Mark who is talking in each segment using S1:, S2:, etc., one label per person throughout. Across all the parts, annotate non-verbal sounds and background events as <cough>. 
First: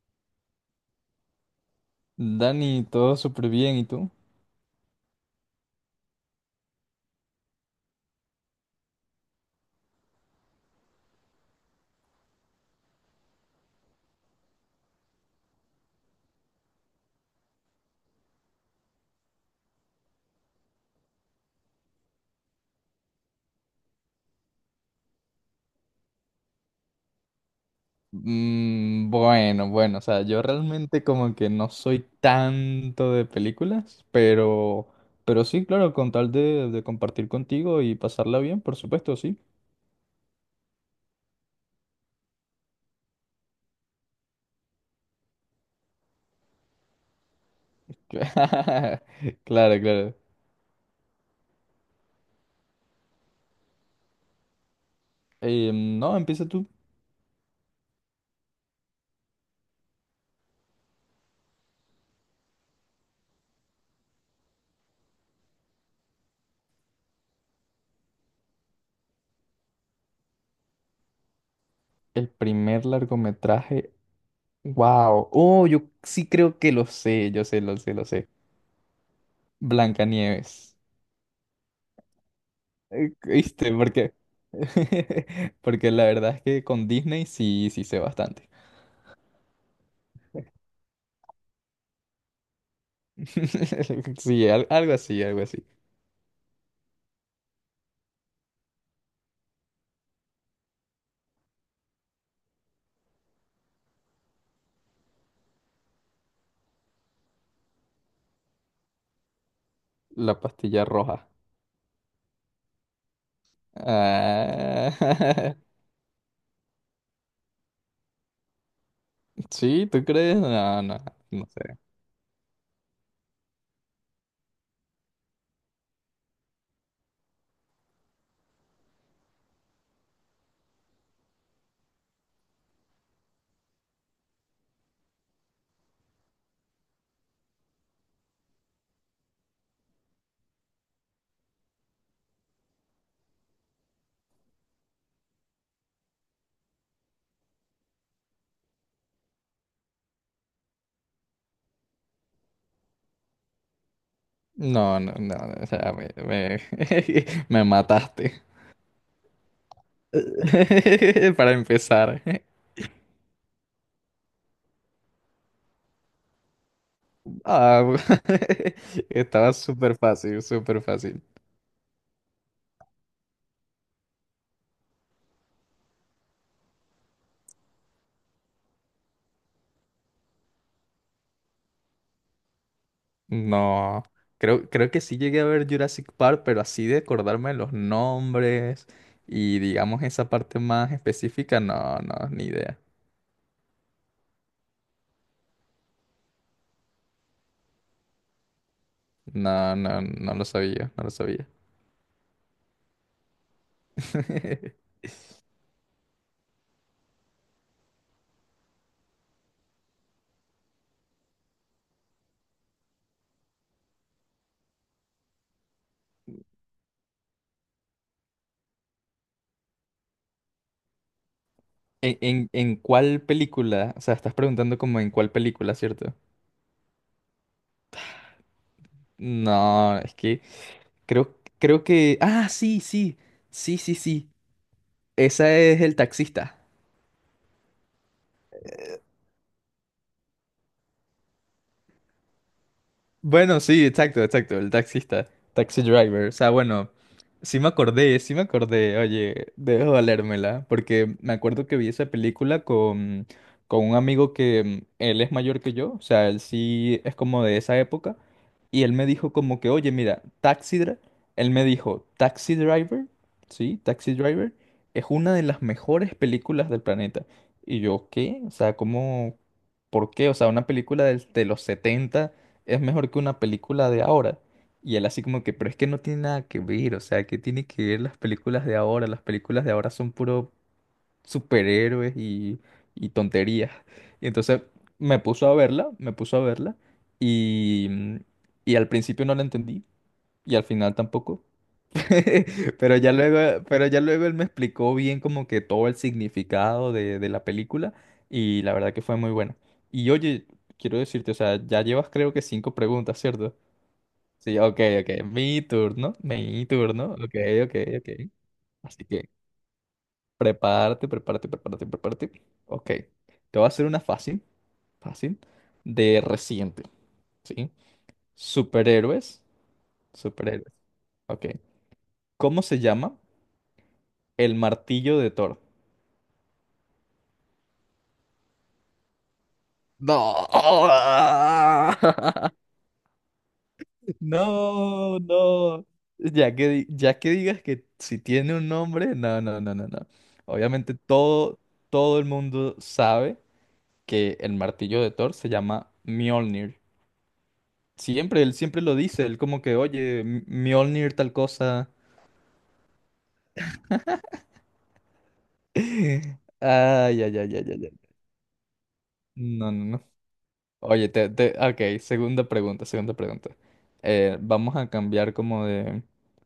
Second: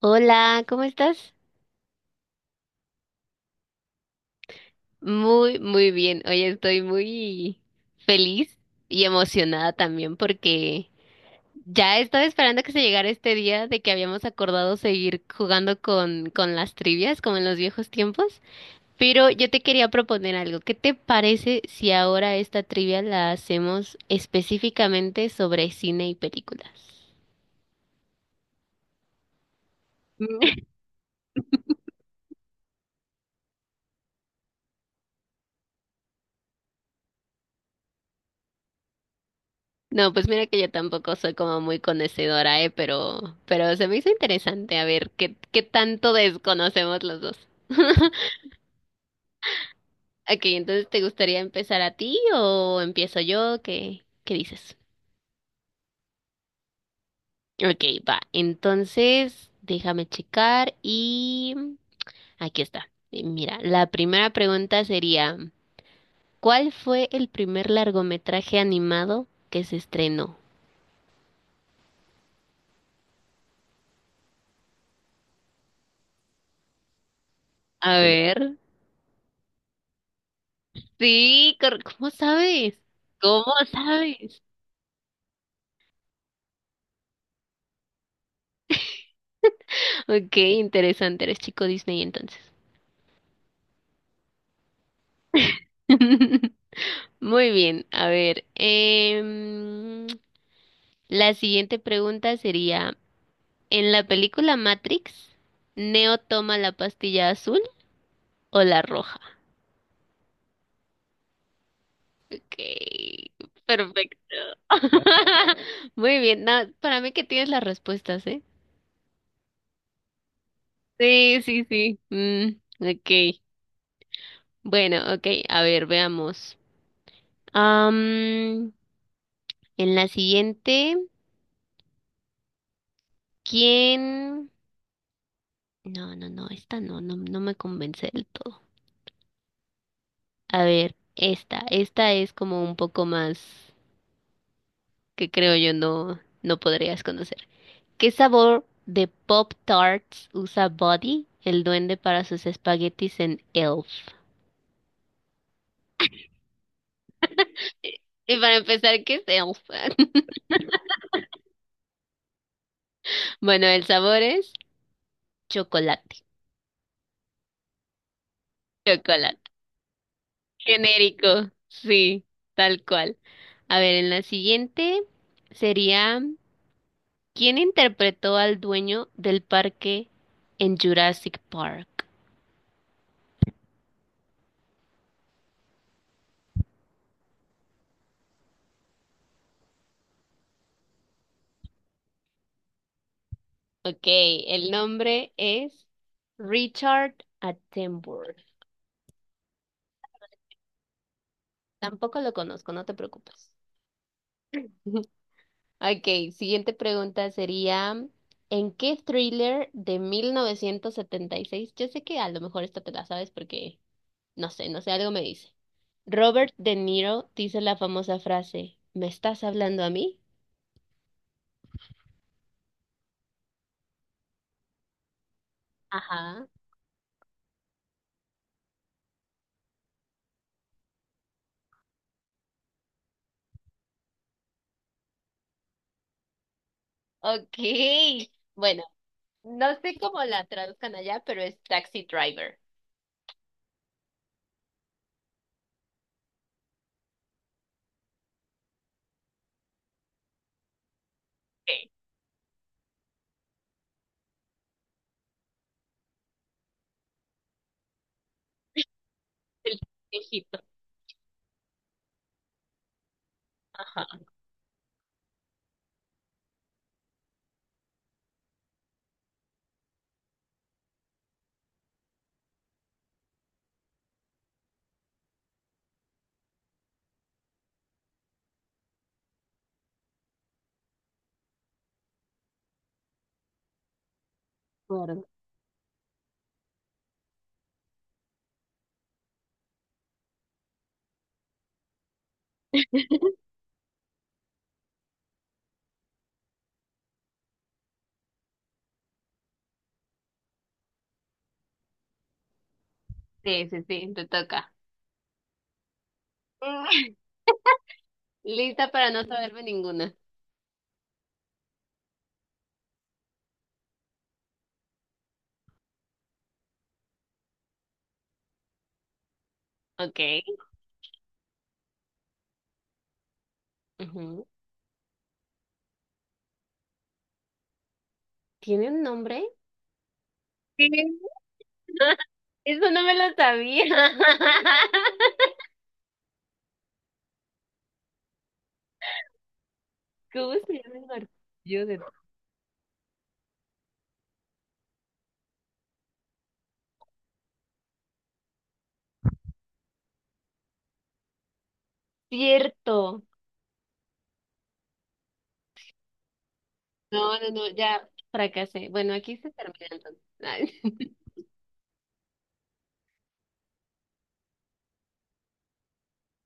S1: Hola, ¿cómo estás?
S2: Dani, todo súper bien, ¿y tú?
S1: Muy, muy bien. Hoy estoy muy feliz y emocionada también porque ya estaba esperando que se llegara este día de que habíamos acordado seguir jugando con las trivias como en los viejos tiempos. Pero yo te quería proponer algo. ¿Qué te parece si ahora esta trivia la hacemos específicamente sobre cine y películas?
S2: Mm, bueno, bueno, o sea, yo realmente como que no soy tanto de películas, pero sí, claro, con tal de compartir contigo y pasarla bien, por supuesto, sí.
S1: No, pues mira que yo tampoco soy como muy conocedora, ¿eh? Pero se me hizo interesante a ver qué tanto desconocemos los dos.
S2: <laughs> Claro, claro.
S1: Ok, entonces ¿te gustaría empezar a ti o empiezo yo? ¿ qué dices?
S2: No, empieza tú.
S1: Ok, va. Entonces, déjame checar y aquí está. Mira, la primera pregunta sería, ¿cuál fue el primer largometraje animado que se estrenó?
S2: El primer largometraje, wow. Oh, yo sí creo que lo sé, yo sé, lo sé,
S1: A
S2: lo sé.
S1: ver.
S2: Blancanieves.
S1: Sí, ¿cómo sabes? ¿Cómo
S2: ¿Viste?
S1: sabes?
S2: <laughs> Porque la verdad es que con Disney sí, sí sé bastante.
S1: Ok, interesante, eres chico Disney entonces.
S2: <laughs> Sí, algo así, algo así.
S1: <laughs> Muy bien, a ver. La siguiente pregunta sería, ¿en la película Matrix, Neo toma la pastilla azul o la roja?
S2: La pastilla roja.
S1: Ok, perfecto.
S2: Ah,
S1: <laughs> Muy bien, no, para mí que tienes las respuestas, ¿eh?
S2: <laughs> sí, ¿tú crees? No, no,
S1: Sí,
S2: no
S1: sí,
S2: sé.
S1: sí. Ok, bueno, ok, a ver, veamos. Am, en la siguiente, ¿quién? No, no, no, esta no, no me convence del todo. A ver, esta es como un poco más que creo yo no podrías conocer. ¿Qué sabor de Pop Tarts usa Buddy, el duende, para sus espaguetis en Elf?
S2: No, no, no, no, o sea, <laughs> me
S1: Y
S2: mataste.
S1: para empezar, ¿qué es Elf? <laughs>
S2: <laughs> Para empezar.
S1: Bueno, el sabor es chocolate.
S2: Ah, <laughs>
S1: Chocolate.
S2: estaba súper fácil, súper fácil.
S1: Genérico. Sí, tal cual. A ver, en la siguiente sería. ¿Quién interpretó al dueño del parque en Jurassic Park?
S2: No, creo que sí llegué a ver Jurassic Park, pero así de acordarme de los nombres y digamos esa parte más específica, no, no, ni idea.
S1: Ok, el nombre es Richard Attenborough.
S2: No, no, no lo sabía, no lo sabía.
S1: Tampoco lo conozco, no te preocupes.
S2: <laughs>
S1: <laughs> Ok, siguiente pregunta sería, ¿en qué thriller de 1976? Yo sé que a lo mejor esta te la sabes porque, no sé, algo me dice. Robert De Niro dice la famosa frase, ¿me estás hablando a mí?
S2: ¿En cuál película? O sea, estás preguntando como en cuál película, ¿cierto?
S1: Ajá.
S2: No, es que creo que... Ah, sí, sí, sí, sí, sí. Esa es El Taxista.
S1: Ok. Bueno, no sé cómo la traduzcan allá, pero es Taxi Driver.
S2: Bueno, sí, exacto, exacto, el taxista, taxi driver. O sea, bueno, sí me acordé, oye, debo valérmela, porque me acuerdo que vi
S1: Ok,
S2: esa película con, con un amigo que él es mayor que yo, o sea, él sí es como de esa época, y él me dijo como que,
S1: el
S2: oye, mira,
S1: viejito.
S2: él me dijo, taxi driver, sí, taxi
S1: Ajá.
S2: driver, es una de las mejores películas del planeta. Y yo, ¿qué? O sea, ¿cómo? ¿Por qué? O sea, una película de los 70 es mejor que una película de ahora. Y él así como que, pero es que no tiene nada que ver, o sea, ¿que tiene que ver las películas de ahora? Las películas de ahora son puro superhéroes y tonterías. Y entonces me
S1: Claro.
S2: puso a verla, me puso a verla y, mm, y al principio no la entendí y al final tampoco. <laughs> Pero ya luego él me explicó bien como que todo el significado de la película y la verdad que fue muy buena. Y oye, quiero decirte, o sea, ya llevas creo que cinco preguntas, ¿cierto?
S1: Sí, sí, sí, te
S2: Sí,
S1: toca.
S2: ok, ok. Mi turno, mi turno.
S1: <laughs>
S2: Ok, ok, ok.
S1: Lista
S2: Así
S1: para no
S2: que
S1: saberme ninguna.
S2: prepárate, prepárate, prepárate, prepárate. Ok. Te voy a hacer una fácil, fácil, de reciente, ¿sí? Superhéroes,
S1: Ok.
S2: superhéroes. Ok. ¿Cómo se llama
S1: Ujú.
S2: el martillo de Thor?
S1: ¿Tiene un nombre?
S2: No.
S1: Sí. <laughs>
S2: <laughs>
S1: Eso no me lo sabía.
S2: No,
S1: <laughs>
S2: no. Ya que, ya que digas que si tiene un nombre, no, no, no, no, no.
S1: ¿Cómo se
S2: Obviamente
S1: llama el
S2: todo,
S1: martillo de...
S2: todo el mundo sabe que el martillo de Thor se llama Mjolnir. Siempre, él siempre lo dice, él como que, oye, Mjolnir tal cosa.
S1: Cierto.
S2: <laughs> Ay,
S1: No,
S2: ay,
S1: no,
S2: ay, ay,
S1: no,
S2: ay,
S1: ya
S2: ay.
S1: fracasé. Bueno, aquí se
S2: No, no,
S1: termina
S2: no.
S1: entonces. Ay,
S2: Oye, ok, segunda pregunta, segunda pregunta. Vamos a cambiar como de...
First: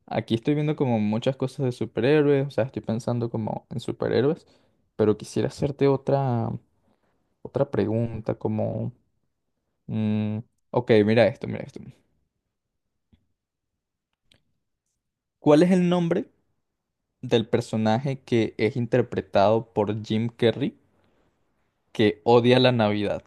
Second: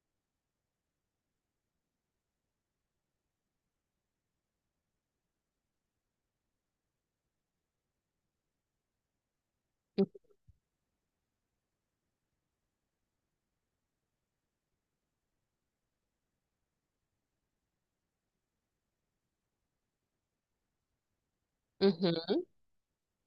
S2: Aquí estoy viendo como muchas cosas de superhéroes, o sea, estoy pensando como en superhéroes, pero quisiera hacerte otra pregunta, como... mm, ok, mira esto, mira esto. ¿Cuál es el nombre del personaje que es interpretado por Jim Carrey
S1: <laughs> Ujú.
S2: que odia la Navidad?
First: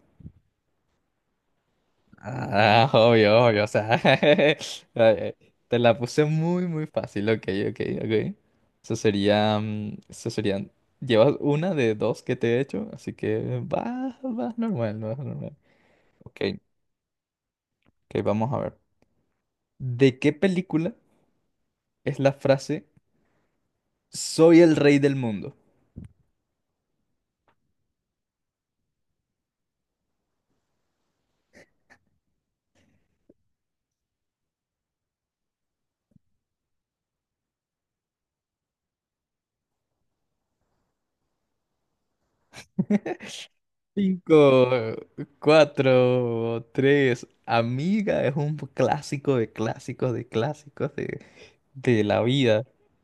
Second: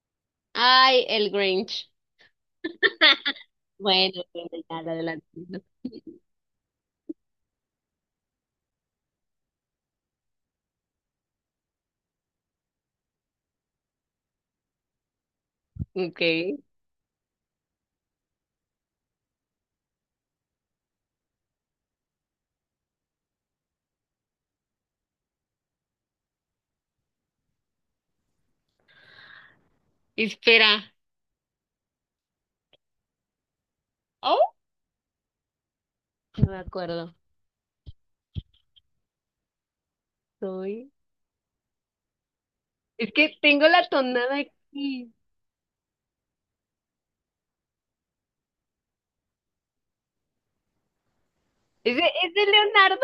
S1: Ay, el Grinch.
S2: Ah, obvio, obvio, o sea, <laughs>
S1: Bueno, bueno, ya la adelanté.
S2: te la
S1: <laughs>
S2: puse muy, muy fácil, ok, ok, ok. Eso serían, llevas una de dos que te he hecho, así que va normal, vas normal.
S1: Ok.
S2: Ok, ok, vamos a ver. ¿De qué película es la frase Soy el rey del mundo?
S1: Espera. Oh, no me acuerdo. Soy.
S2: <laughs>
S1: Es que tengo la tonada
S2: Cinco,
S1: aquí.
S2: cuatro, tres. Amiga es un clásico de clásicos de clásicos de, de la
S1: Es de
S2: vida.
S1: Leonardo?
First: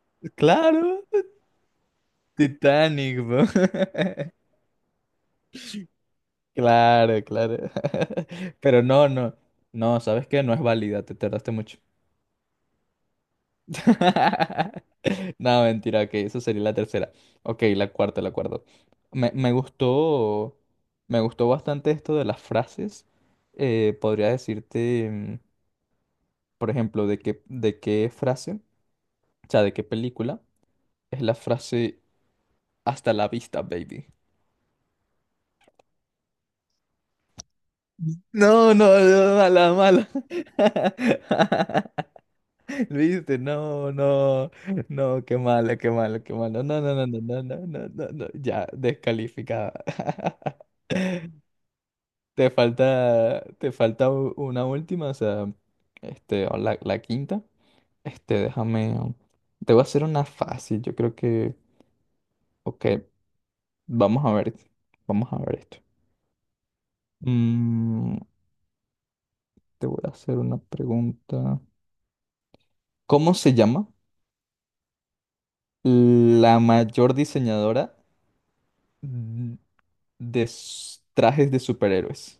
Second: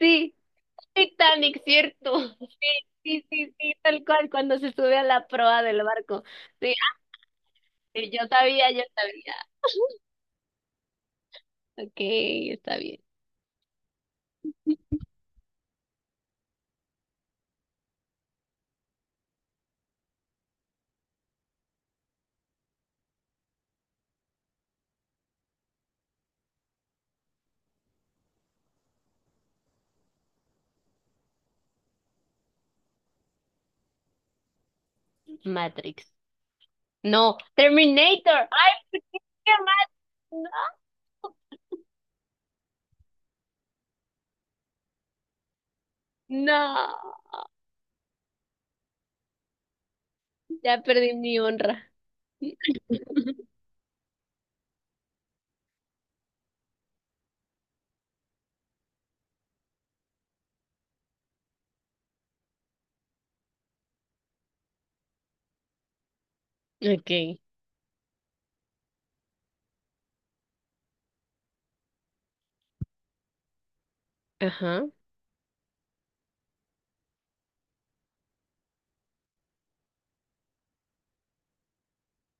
S1: Sí,
S2: Claro,
S1: Titanic, ¿cierto? <laughs>
S2: Titanic,
S1: Sí,
S2: bro.
S1: sí, sí, sí, tal cual,
S2: <laughs>
S1: cuando se sube a la proa del barco. Sí,
S2: Claro, claro.
S1: ah, yo
S2: <laughs>
S1: sabía, yo
S2: Pero no,
S1: sabía.
S2: no. No, ¿sabes qué? No es válida, te tardaste mucho.
S1: Ok, está bien.
S2: <laughs> No, mentira, ok, eso sería la tercera. Ok, la cuarta, la cuarta. Me, me gustó, me gustó bastante esto de las frases. Podría decirte, por ejemplo, de qué frase, o sea, de qué película, es la frase hasta la vista, baby.
S1: Matrix. No, Terminator. Ay,
S2: No, no,
S1: ¿por qué
S2: no,
S1: qué
S2: mala,
S1: mal?
S2: mala.
S1: No,
S2: <laughs> ¿Viste? No, no, no, qué malo, qué malo, qué malo. No,
S1: no.
S2: no, no, no, no, no, no, no, no. Ya, descalificada. <laughs>
S1: Ya perdí mi honra.
S2: Te falta,
S1: <laughs>
S2: te falta una última, o sea, este, o la quinta. Este, déjame, te voy a hacer una fácil, yo creo que, ok, vamos a ver, vamos a ver esto.
S1: Ok.
S2: Mm, te voy a hacer una pregunta. ¿Cómo se llama
S1: Ajá.
S2: la mayor diseñadora de trajes de superhéroes?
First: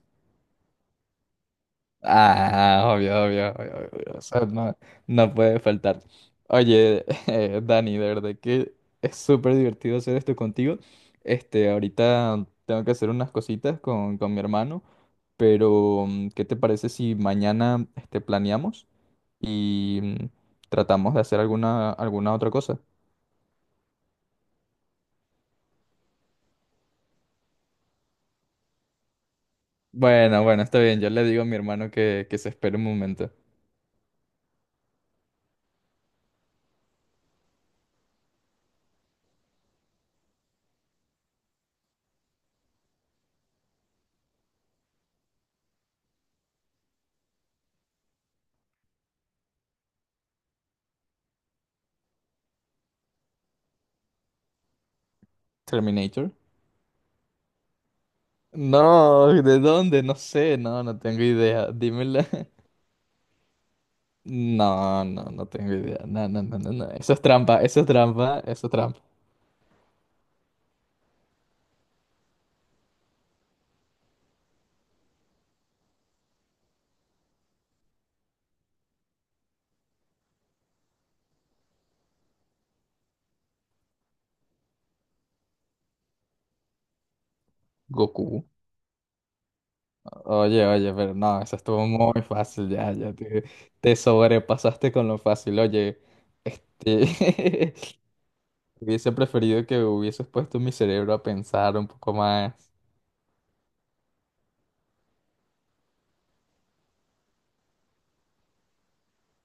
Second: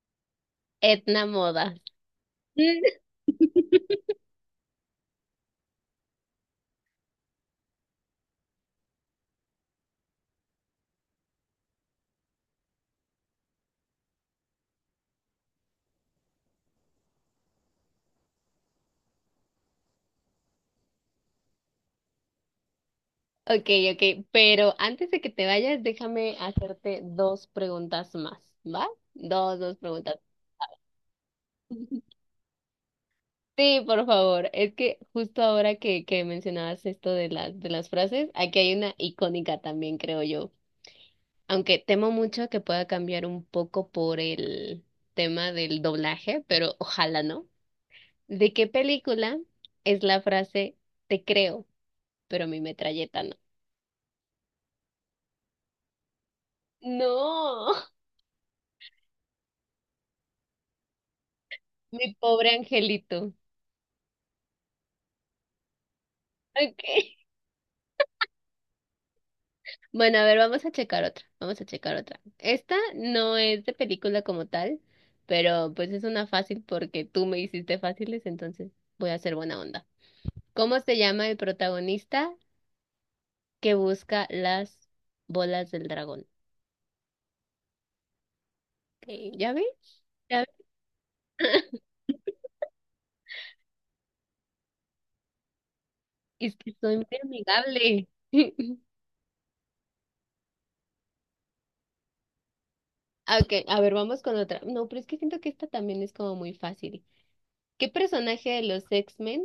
S1: Etna Moda.
S2: Ah, obvio, obvio, obvio, obvio, o sea, no, no puede faltar. Oye, <laughs> Dani, de verdad que es súper divertido hacer esto contigo. Este, ahorita tengo que hacer unas cositas con, con mi hermano, pero ¿qué te parece si mañana este, planeamos y tratamos de hacer alguna otra cosa?
S1: Ok, ok, pero antes de que te vayas, déjame hacerte dos preguntas más, ¿va? Dos, dos preguntas.
S2: Bueno, bueno, está bien, yo le digo a mi hermano
S1: <laughs>
S2: que se espere un momento.
S1: Sí, por favor. Es que justo ahora que mencionabas esto de de las frases, aquí hay una icónica también, creo yo. Aunque temo mucho que pueda cambiar un poco por el tema del doblaje, pero ojalá no. ¿De qué película es la frase te creo, pero mi metralleta no?
S2: Terminator.
S1: No,
S2: No, ¿de dónde? No sé, no, no tengo idea.
S1: <laughs> mi
S2: Dímela.
S1: pobre
S2: <laughs>
S1: angelito.
S2: No, no, no tengo idea. No, no, no, no,
S1: Ok.
S2: no. Eso es trampa, eso es trampa, eso es trampa.
S1: Bueno, a ver, vamos a checar otra, vamos a checar otra. Esta no es de película como tal, pero pues es una fácil porque tú me hiciste fáciles, entonces voy a hacer buena onda. ¿Cómo se llama el protagonista que busca las bolas del dragón?
S2: Goku.
S1: Ok, ¿ya ves? ¿Ya ves?
S2: Oye, oye, pero no, eso estuvo muy fácil, ya, ya te sobrepasaste con lo fácil. Oye,
S1: Es que soy muy
S2: este,
S1: amigable.
S2: <laughs>
S1: <laughs>
S2: hubiese preferido que hubieses puesto mi cerebro a pensar un poco más.
S1: Okay, a ver, vamos con otra. No, pero es que siento que esta también es como muy fácil. ¿Qué personaje de los X-Men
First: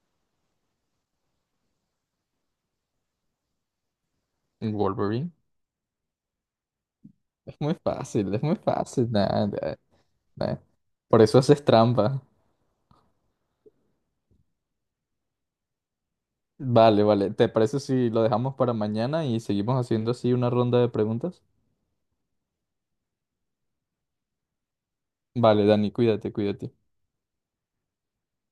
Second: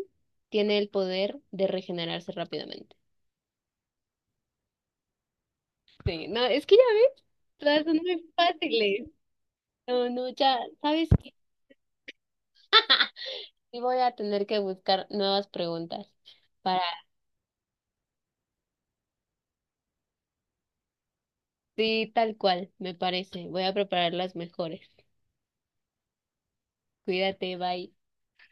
S1: tiene el poder de regenerarse rápidamente?
S2: Wolverine.
S1: Sí, no, es que ya ves,
S2: Es muy
S1: todas son muy
S2: fácil, es muy fácil.
S1: fáciles.
S2: Nah, nah,
S1: No, no,
S2: nah.
S1: ya, ¿sabes
S2: Por
S1: qué?
S2: eso haces trampa.
S1: <laughs> ¡Ja! Y voy a tener que buscar nuevas preguntas para...
S2: Vale, vale. ¿Te parece si lo dejamos para mañana y seguimos haciendo así una ronda de preguntas?
S1: Sí, tal cual, me parece. Voy a preparar las mejores.
S2: Vale, Dani, cuídate, cuídate.
S1: Cuídate, bye.